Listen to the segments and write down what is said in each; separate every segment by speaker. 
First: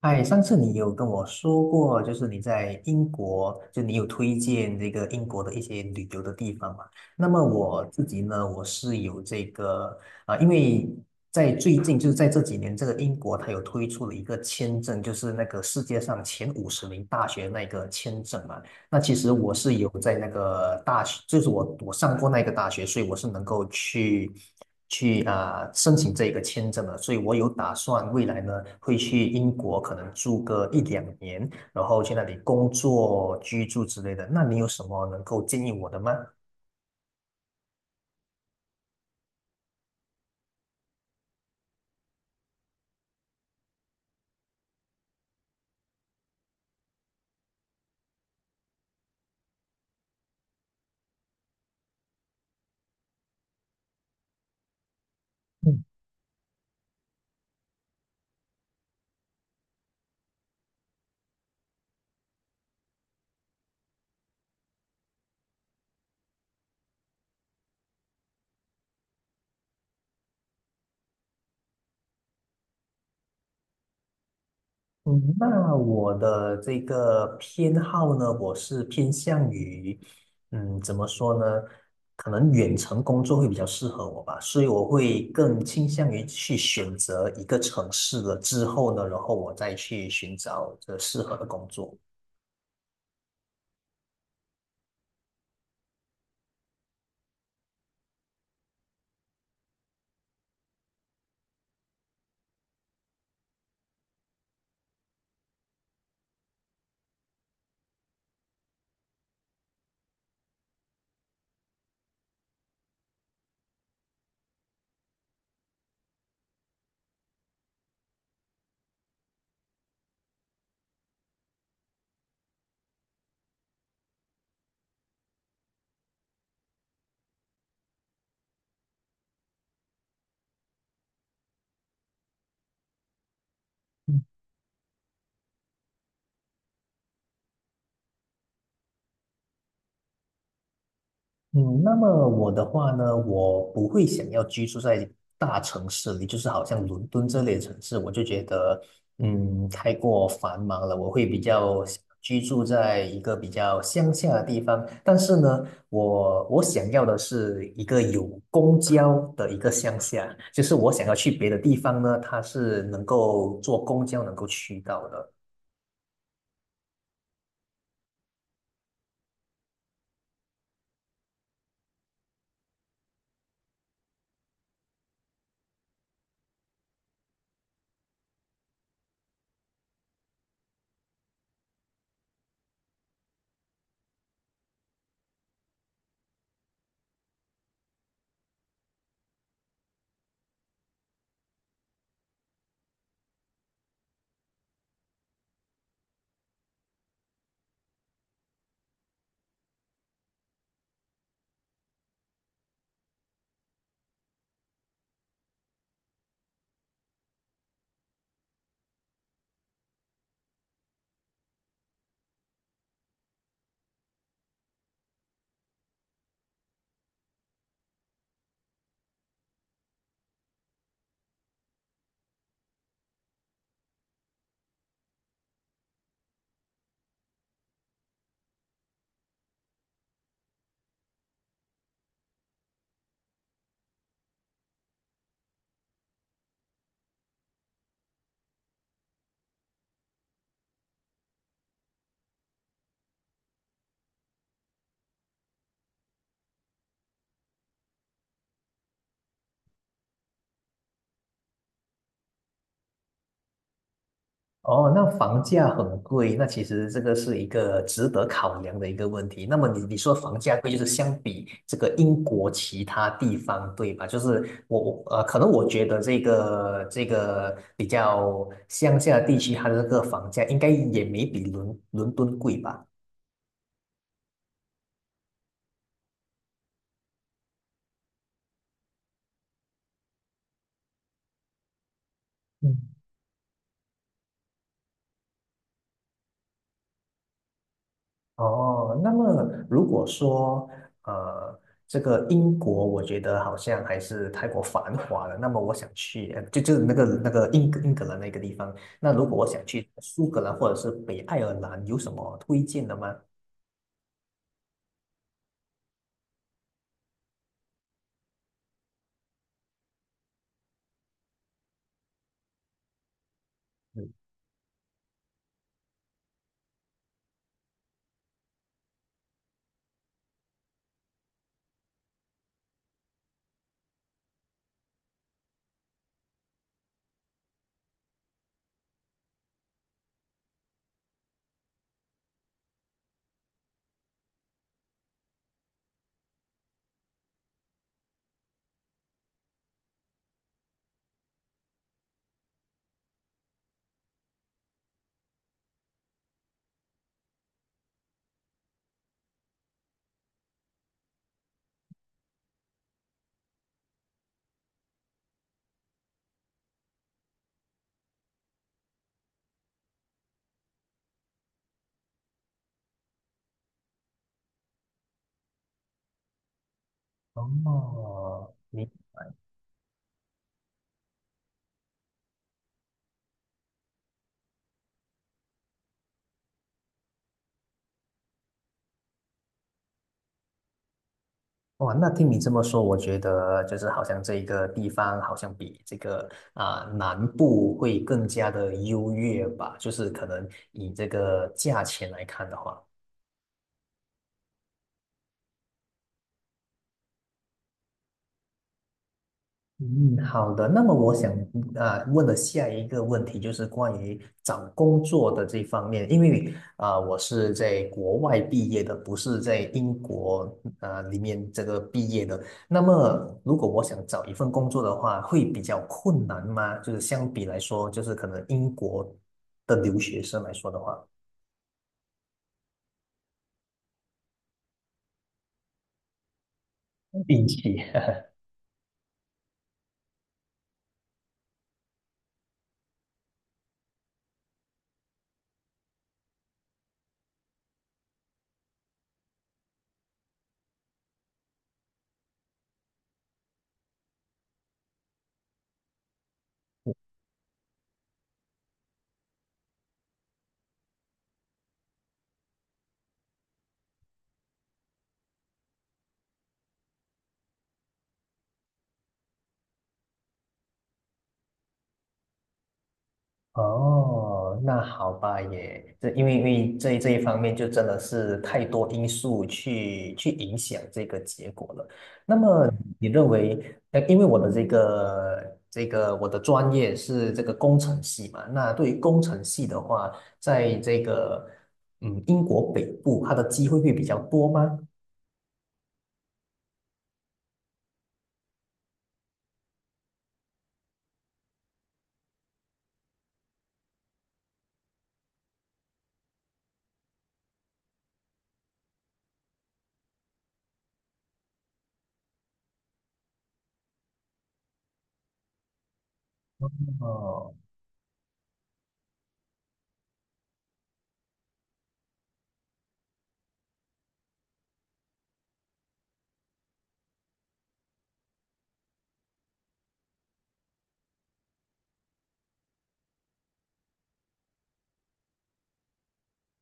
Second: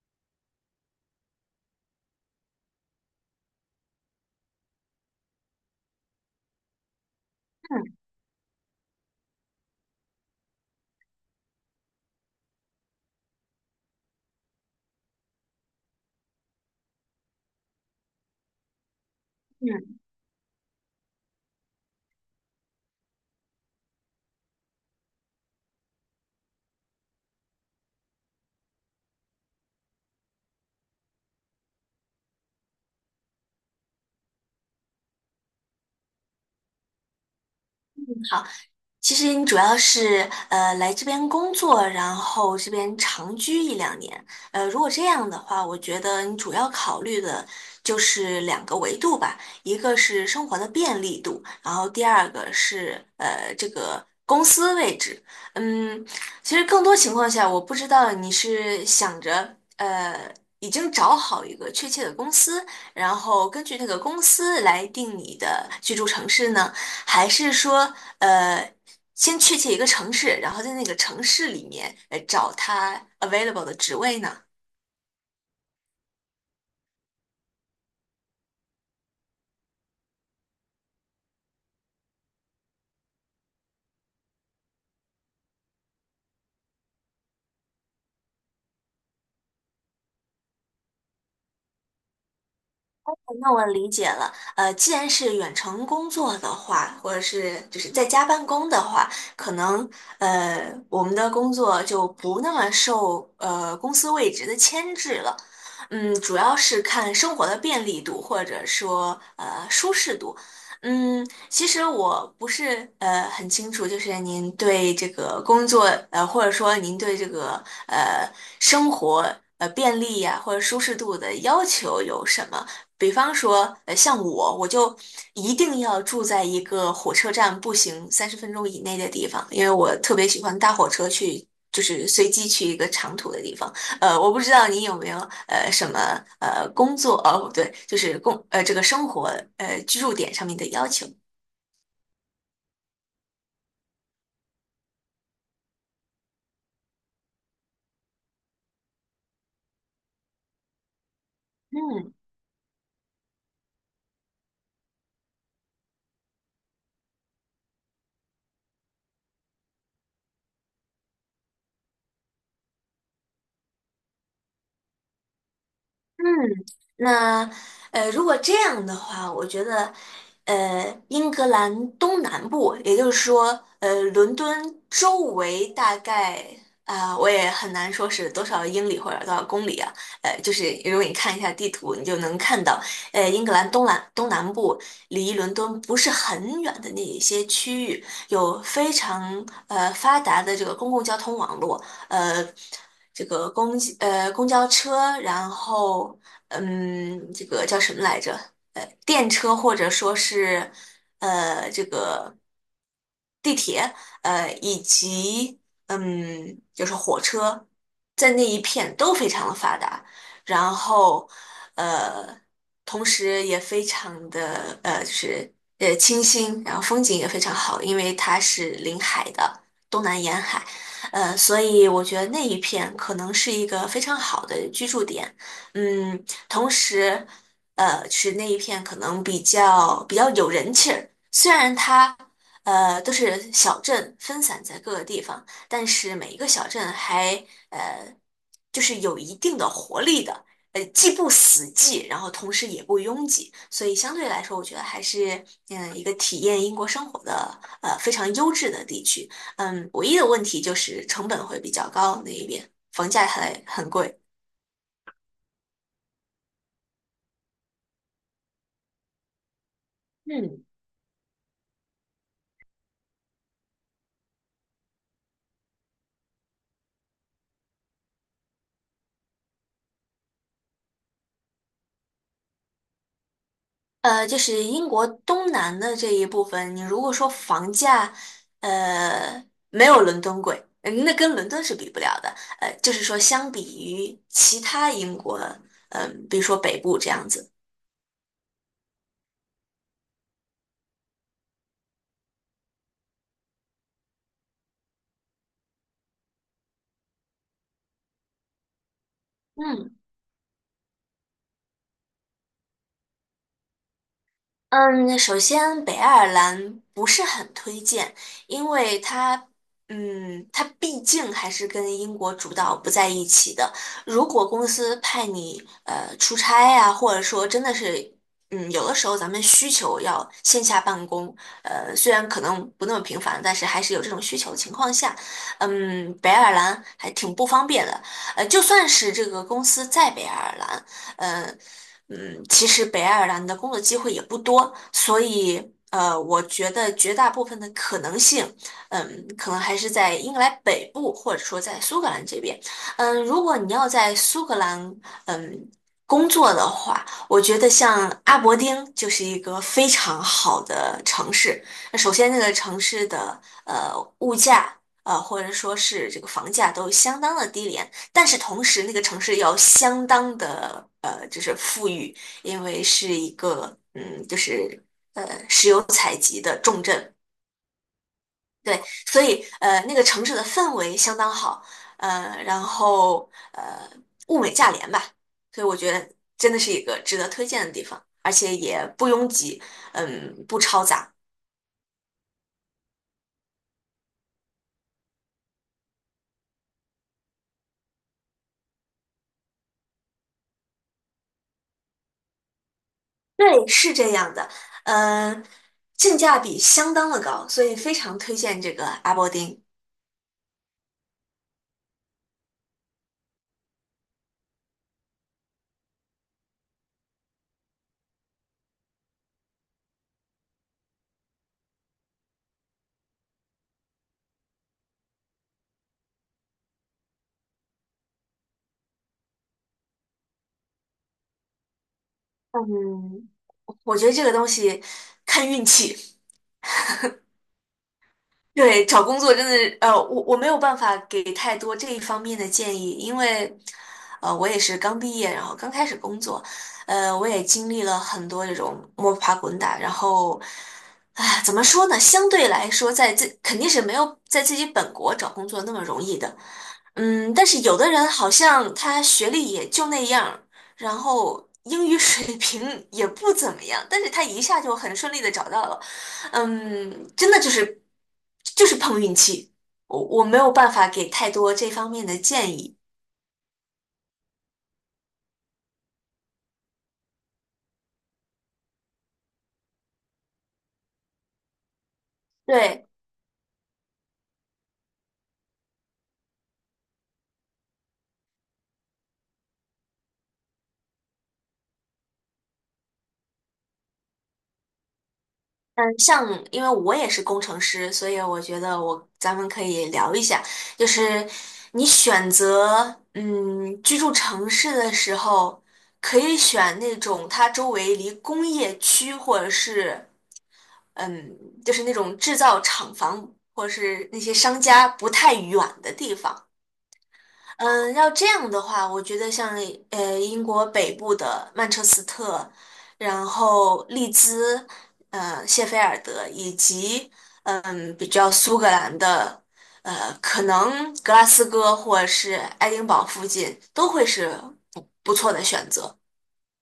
Speaker 1: 哎，上次你有跟我说过，就是你在英国，就你有推荐这个英国的一些旅游的地方嘛？那么我自己呢，我是有这个因为在最近就是在这几年，这个英国它有推出了一个签证，就是那个世界上前50名大学那个签证嘛。那其实我是
Speaker 2: Yeah.
Speaker 1: 有在那个大学，就是我上过那个大学，所以我是能够去申请这个签证的，所以我有打算未来呢会去英国，可能住个一两年，然后去那里工作、居住之类的。那你有什么能够建议我的吗？
Speaker 2: 其实你主要是来这边工作，然后这边长居一两年。如果这样的话，我觉得你主要考虑的就是两个维度吧，一个是生活的便利度，然后第二个是这个公司位置。嗯，其实更多情况下，我不知道你是想着。已经找好一个确切的公司，然后根据那个公司来定你的居住城市呢，还是说，呃，先确切一个城市，然后在那个城市里面找它 available 的职位呢？
Speaker 1: 嗯，那我的这个偏好呢，我是偏向于，嗯，怎么说呢？可能远程工作会比较适合我吧，所以我会更倾向于去选择一个城市了之后呢，然后我再去寻找这适合的工作。
Speaker 2: 那我理解了，既然是远程工作的话，或者是就是在家办公的话，可能我们的工作就不那么受公司位置的牵制了，主要是看生活的便利度或者说舒适度，其实我不是很清楚，就是您对这个工作或者说您对这个生活便利呀、或者舒适度的要求有什么？比方说，像我，我就一定要住在一个火车站步行30分钟以内的地方，因为我特别喜欢搭火车去，就是随机去一个长途的地方。我不知道你有没有什么工作，哦，不对，就是这个生活居住点上面的要求。
Speaker 1: 嗯，那么我的话呢，我不会想要居住在大城市里，就是好像伦敦这类的城市，我就觉得，嗯，太过繁忙了。我会比较想
Speaker 2: 嗯
Speaker 1: 居住在一个比较乡下的地方，但是呢，我想要的是一个有公交的一个乡下，就是我想要去别的地方呢，它是能够坐公交能够去到的。
Speaker 2: 嗯，那如果这样的话，我觉得，英格兰东南部，也就是说，伦敦周围大概我也很难说是多少英里或者多少公里啊，就是如果你看一下地图，你就能看到，英格兰东南部离伦敦不是很远的那一些区域，有非常发达的这个公共交通网络，呃。这个公交车，然后这个叫什么来着？电车或者说是这个地铁，以及就是火车，在那一片都非常的发达，然后呃，同时也非常的就是清新，然后风景也非常好，因为它是临海的东南沿海，所以我觉得那一片可能是一个非常好的居住点，嗯，同时是那一片可能比较有人气儿。虽然它都是小镇分散在各个地方，但是每一个小镇还呃，就是有一定的活力的，既不死寂，然后同时也不拥挤，所以相对来说，我觉得还是一个体验英国生活的非常优质的地区。唯一的问题就是成本会比较高，那一边房价还很贵。
Speaker 1: 哦，那房价很贵，那其实这个是一个值得考量的一个问题。那么你说房价
Speaker 2: 嗯，
Speaker 1: 贵，就是相比这个英国其他地方，对吧？就是我，可能我觉得这个比较乡下地区，它的这个房价应该也没比伦敦贵吧？
Speaker 2: 就是英国东南的这一部分，你如果说房价，呃，没有伦敦贵，那跟伦敦是比不了的。就
Speaker 1: 嗯。
Speaker 2: 是说相比于其他英国，比如说北部这样子，
Speaker 1: 哦，那么如果说呃，这个英国，我觉得好像还是太过繁华了。那么我想去，就是那个英格兰那个地方。那如果我想去
Speaker 2: 嗯。
Speaker 1: 苏格兰或者是北爱尔兰，有什么推荐的吗？
Speaker 2: 嗯，首先北爱尔兰不是很推荐，因为它毕竟还是跟英国主导不在一起的。
Speaker 1: 嗯。
Speaker 2: 如果公司派你出差呀、或者说真的是，有的时候咱们需求要线下办公，虽然可能不那么频繁，但是还是有这种需求的情况下，北爱尔兰还挺不方便的。就算是这个公司在北爱尔兰。呃其实北爱尔兰的工作机会也不多，所以我觉得绝大部分的可能性，可能还是在英格兰北部，或者说在苏格兰这边。如果你要在苏格兰，嗯。工作的话，我觉得像阿伯丁就是一个非常好的城市。那首先，这个城市的呃物价，或者说是这个房价都相当的低廉，但是同时那个城市要相当的就是富裕，因为是一个就是石油采集的重镇，
Speaker 1: 哦，
Speaker 2: 对，
Speaker 1: 你
Speaker 2: 所以那个城市的氛围相当好，然后物美价廉吧，所以我觉得真的是一个值得推荐的地方，而且也不拥挤，不嘈杂，
Speaker 1: 哇，那听你这么说，我觉得就是好像这一个地方好像比这个南部会更加的优越吧，就是可能以这个价钱来看的话。
Speaker 2: 对，是这样的，嗯、性价比相当的高，所以非常推荐这个阿伯丁。
Speaker 1: 嗯，好的。那么我想问的下一个问题就是关于找工作的这方面，因为我是在国外毕业的，不是在英国里面这个毕业的。那么如果我想找一份工作的话，会比较困难吗？就是相比来说，就是可能英国的留学生来说的话，
Speaker 2: 嗯，我觉得这个东西看运气。
Speaker 1: 运气。
Speaker 2: 对，找工作真的，我没有办法给太多这一方面的建议，因为，我也是刚毕业，然后刚开始工作，我也经历了很多这种摸爬滚打，然后，唉，怎么说呢？相对来说，肯定是没有在自己本国找工作那么容易的，但是有的人好像他学历也就那样儿然后英语水平也不怎么样，但是他一下就很顺利的找到了。真的就是碰运气，我没有办法给太多这方面的建议。
Speaker 1: 哦，那好吧也，这因为因为这这一方面就真的是太多因素去去影响这个结果了。那么
Speaker 2: 对，
Speaker 1: 你认为，呃，因为我的这个这个我的专业是这个工程系嘛，那对于工程系的话，在这个嗯英国北部，它的机会会比较多吗？
Speaker 2: 嗯，像因为我也是工程师，所以我觉得咱们可以聊一下，就是你选择居住城市的时候，可以选那种它周围离工业区或者是嗯就是那种制造厂房或者是那些商家不太远的地方。
Speaker 1: 哦。
Speaker 2: 嗯，要这样的话，我觉得像英国北部的曼彻斯特，然后利兹，谢菲尔德，以及比较苏格兰的，可能格拉斯哥或者是爱丁堡附近都会是不错的选择。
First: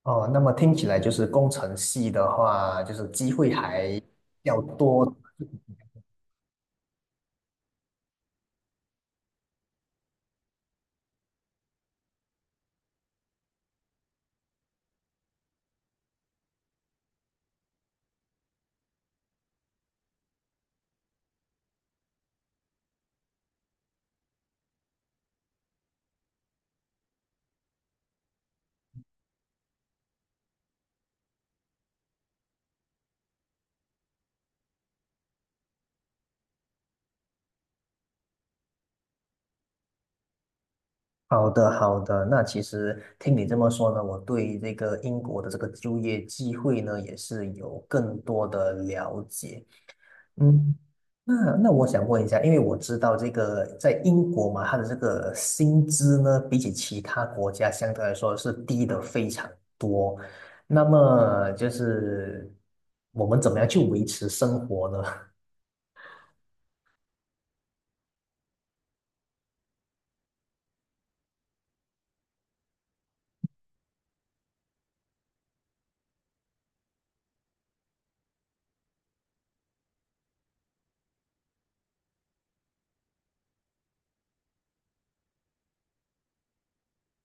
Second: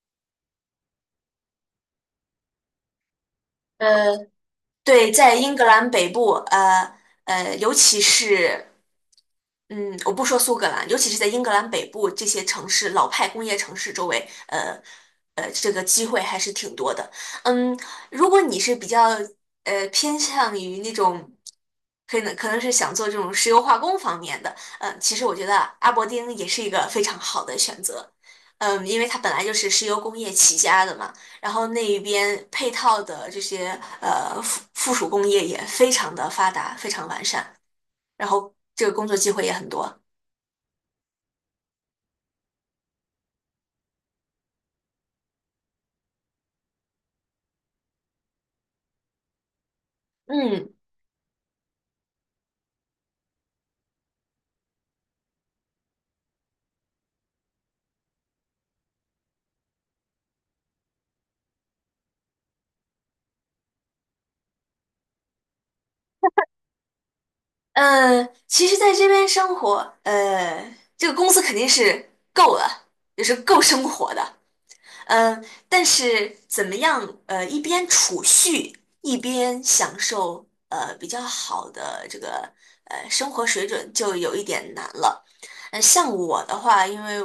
Speaker 1: 哦，那么听起来就是工程系的话，就是机会还
Speaker 2: 呃，
Speaker 1: 要多。
Speaker 2: 对，在英格兰北部，尤其是。嗯，我不说苏格兰，尤其是在英格兰北部这些城市，老派工业城市周围，这个机会还是挺多的。嗯，如果你是比较偏向于那种，可能是想做这种石油化工方面的，其实我觉得阿伯丁也是一个非常好的选择。因为它本来就是石油工业起家的嘛，然后那一边配套的这些附属工业也非常的发达，非常完善，然后这个工作机会也很多。
Speaker 1: 好的，好的。那其实听你这么说呢，我对这个英国的这个就业机会呢，也是有更多的了解。
Speaker 2: 嗯，
Speaker 1: 嗯，那那我想问一下，因为我知道这个在英国嘛，它的这个薪资呢，比起其他国家相对来说是低的非常。那么就是我们怎么样去维持生活呢？
Speaker 2: 其实在这边生活，这个工资肯定是够了，也是够生活的。嗯，但是怎么样？一边储蓄，一边享受比较好的这个生活水准，就有一点难了。像我的话，因为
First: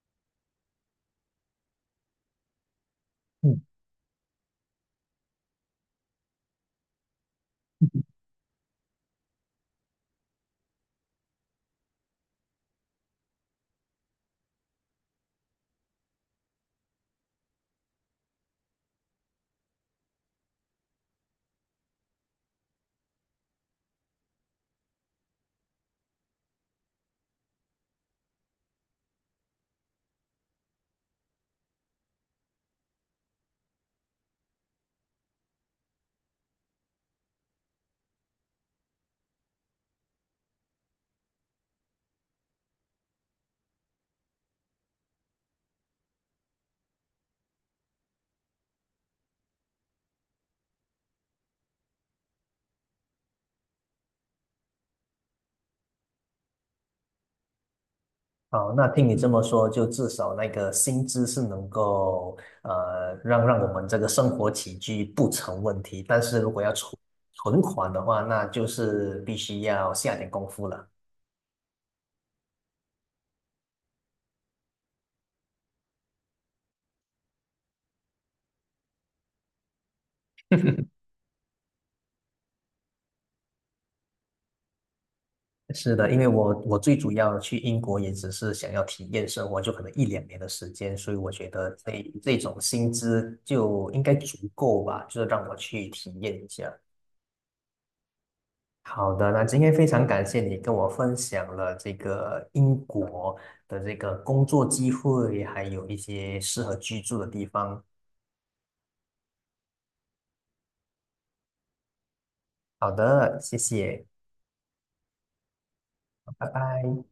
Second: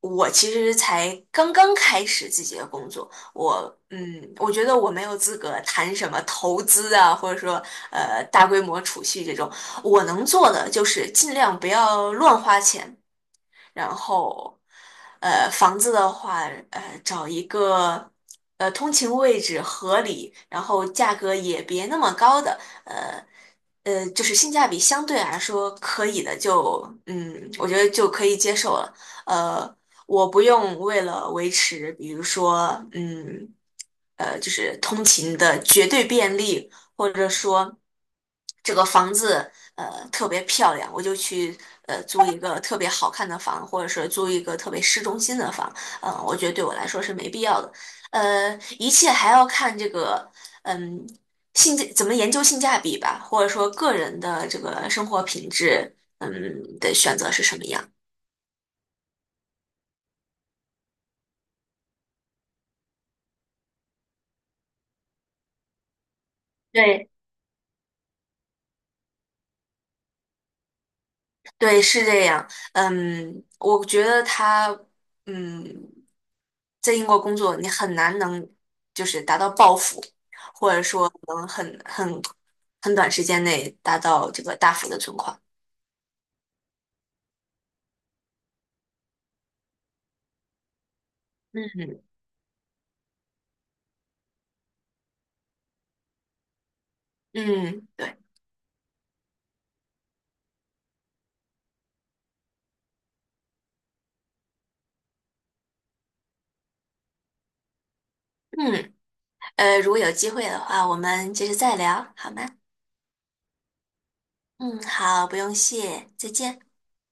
Speaker 2: 我其实才刚刚开始自己的工作，我觉得我没有资格谈什么投资啊，或者说大规模储蓄这种。我能做的就是尽量不要乱花钱。然后，房子的话，找一个通勤位置合理，然后价格也别那么高的，呃就是性价比相对来说可以的就，我觉得就可以接受了。呃，我不用为了维持，比如说，就是通勤的绝对便利或者说这个房子特别漂亮，我就去租一个特别好看的房，或者是租一个特别市中心的房，我觉得对我来说是没必要的。一切还要看这个嗯怎么研究性价比吧，或者说个人的这个生活品质的选择是什么样。
Speaker 1: 哦，那听你这么说，就至少那个薪资是能够让我们这个生活起居不成问题，但是如果要存
Speaker 2: 对，
Speaker 1: 存款的话，那就是必须要下点功夫了。
Speaker 2: 对，是这样。我觉得他，嗯，在英国工作，你很难能就是达到暴富，能很短时间内达到这个大幅的存款。
Speaker 1: 是的，因为我最主要去英国也只是想要体验生活，就可能一两年的时间，所以我觉得
Speaker 2: 嗯，
Speaker 1: 这种薪资就应该足够吧，就是让我去体验一下。
Speaker 2: 嗯，对，
Speaker 1: 好的，那今天非常感谢你跟我分享了这个英国的这个工作机会，还有一些适合居住的地方。
Speaker 2: 嗯，如果有机会的话，我们接着再聊，好吗？
Speaker 1: 好的，谢谢，
Speaker 2: 嗯，好，不用谢，再
Speaker 1: 拜
Speaker 2: 见。
Speaker 1: 拜。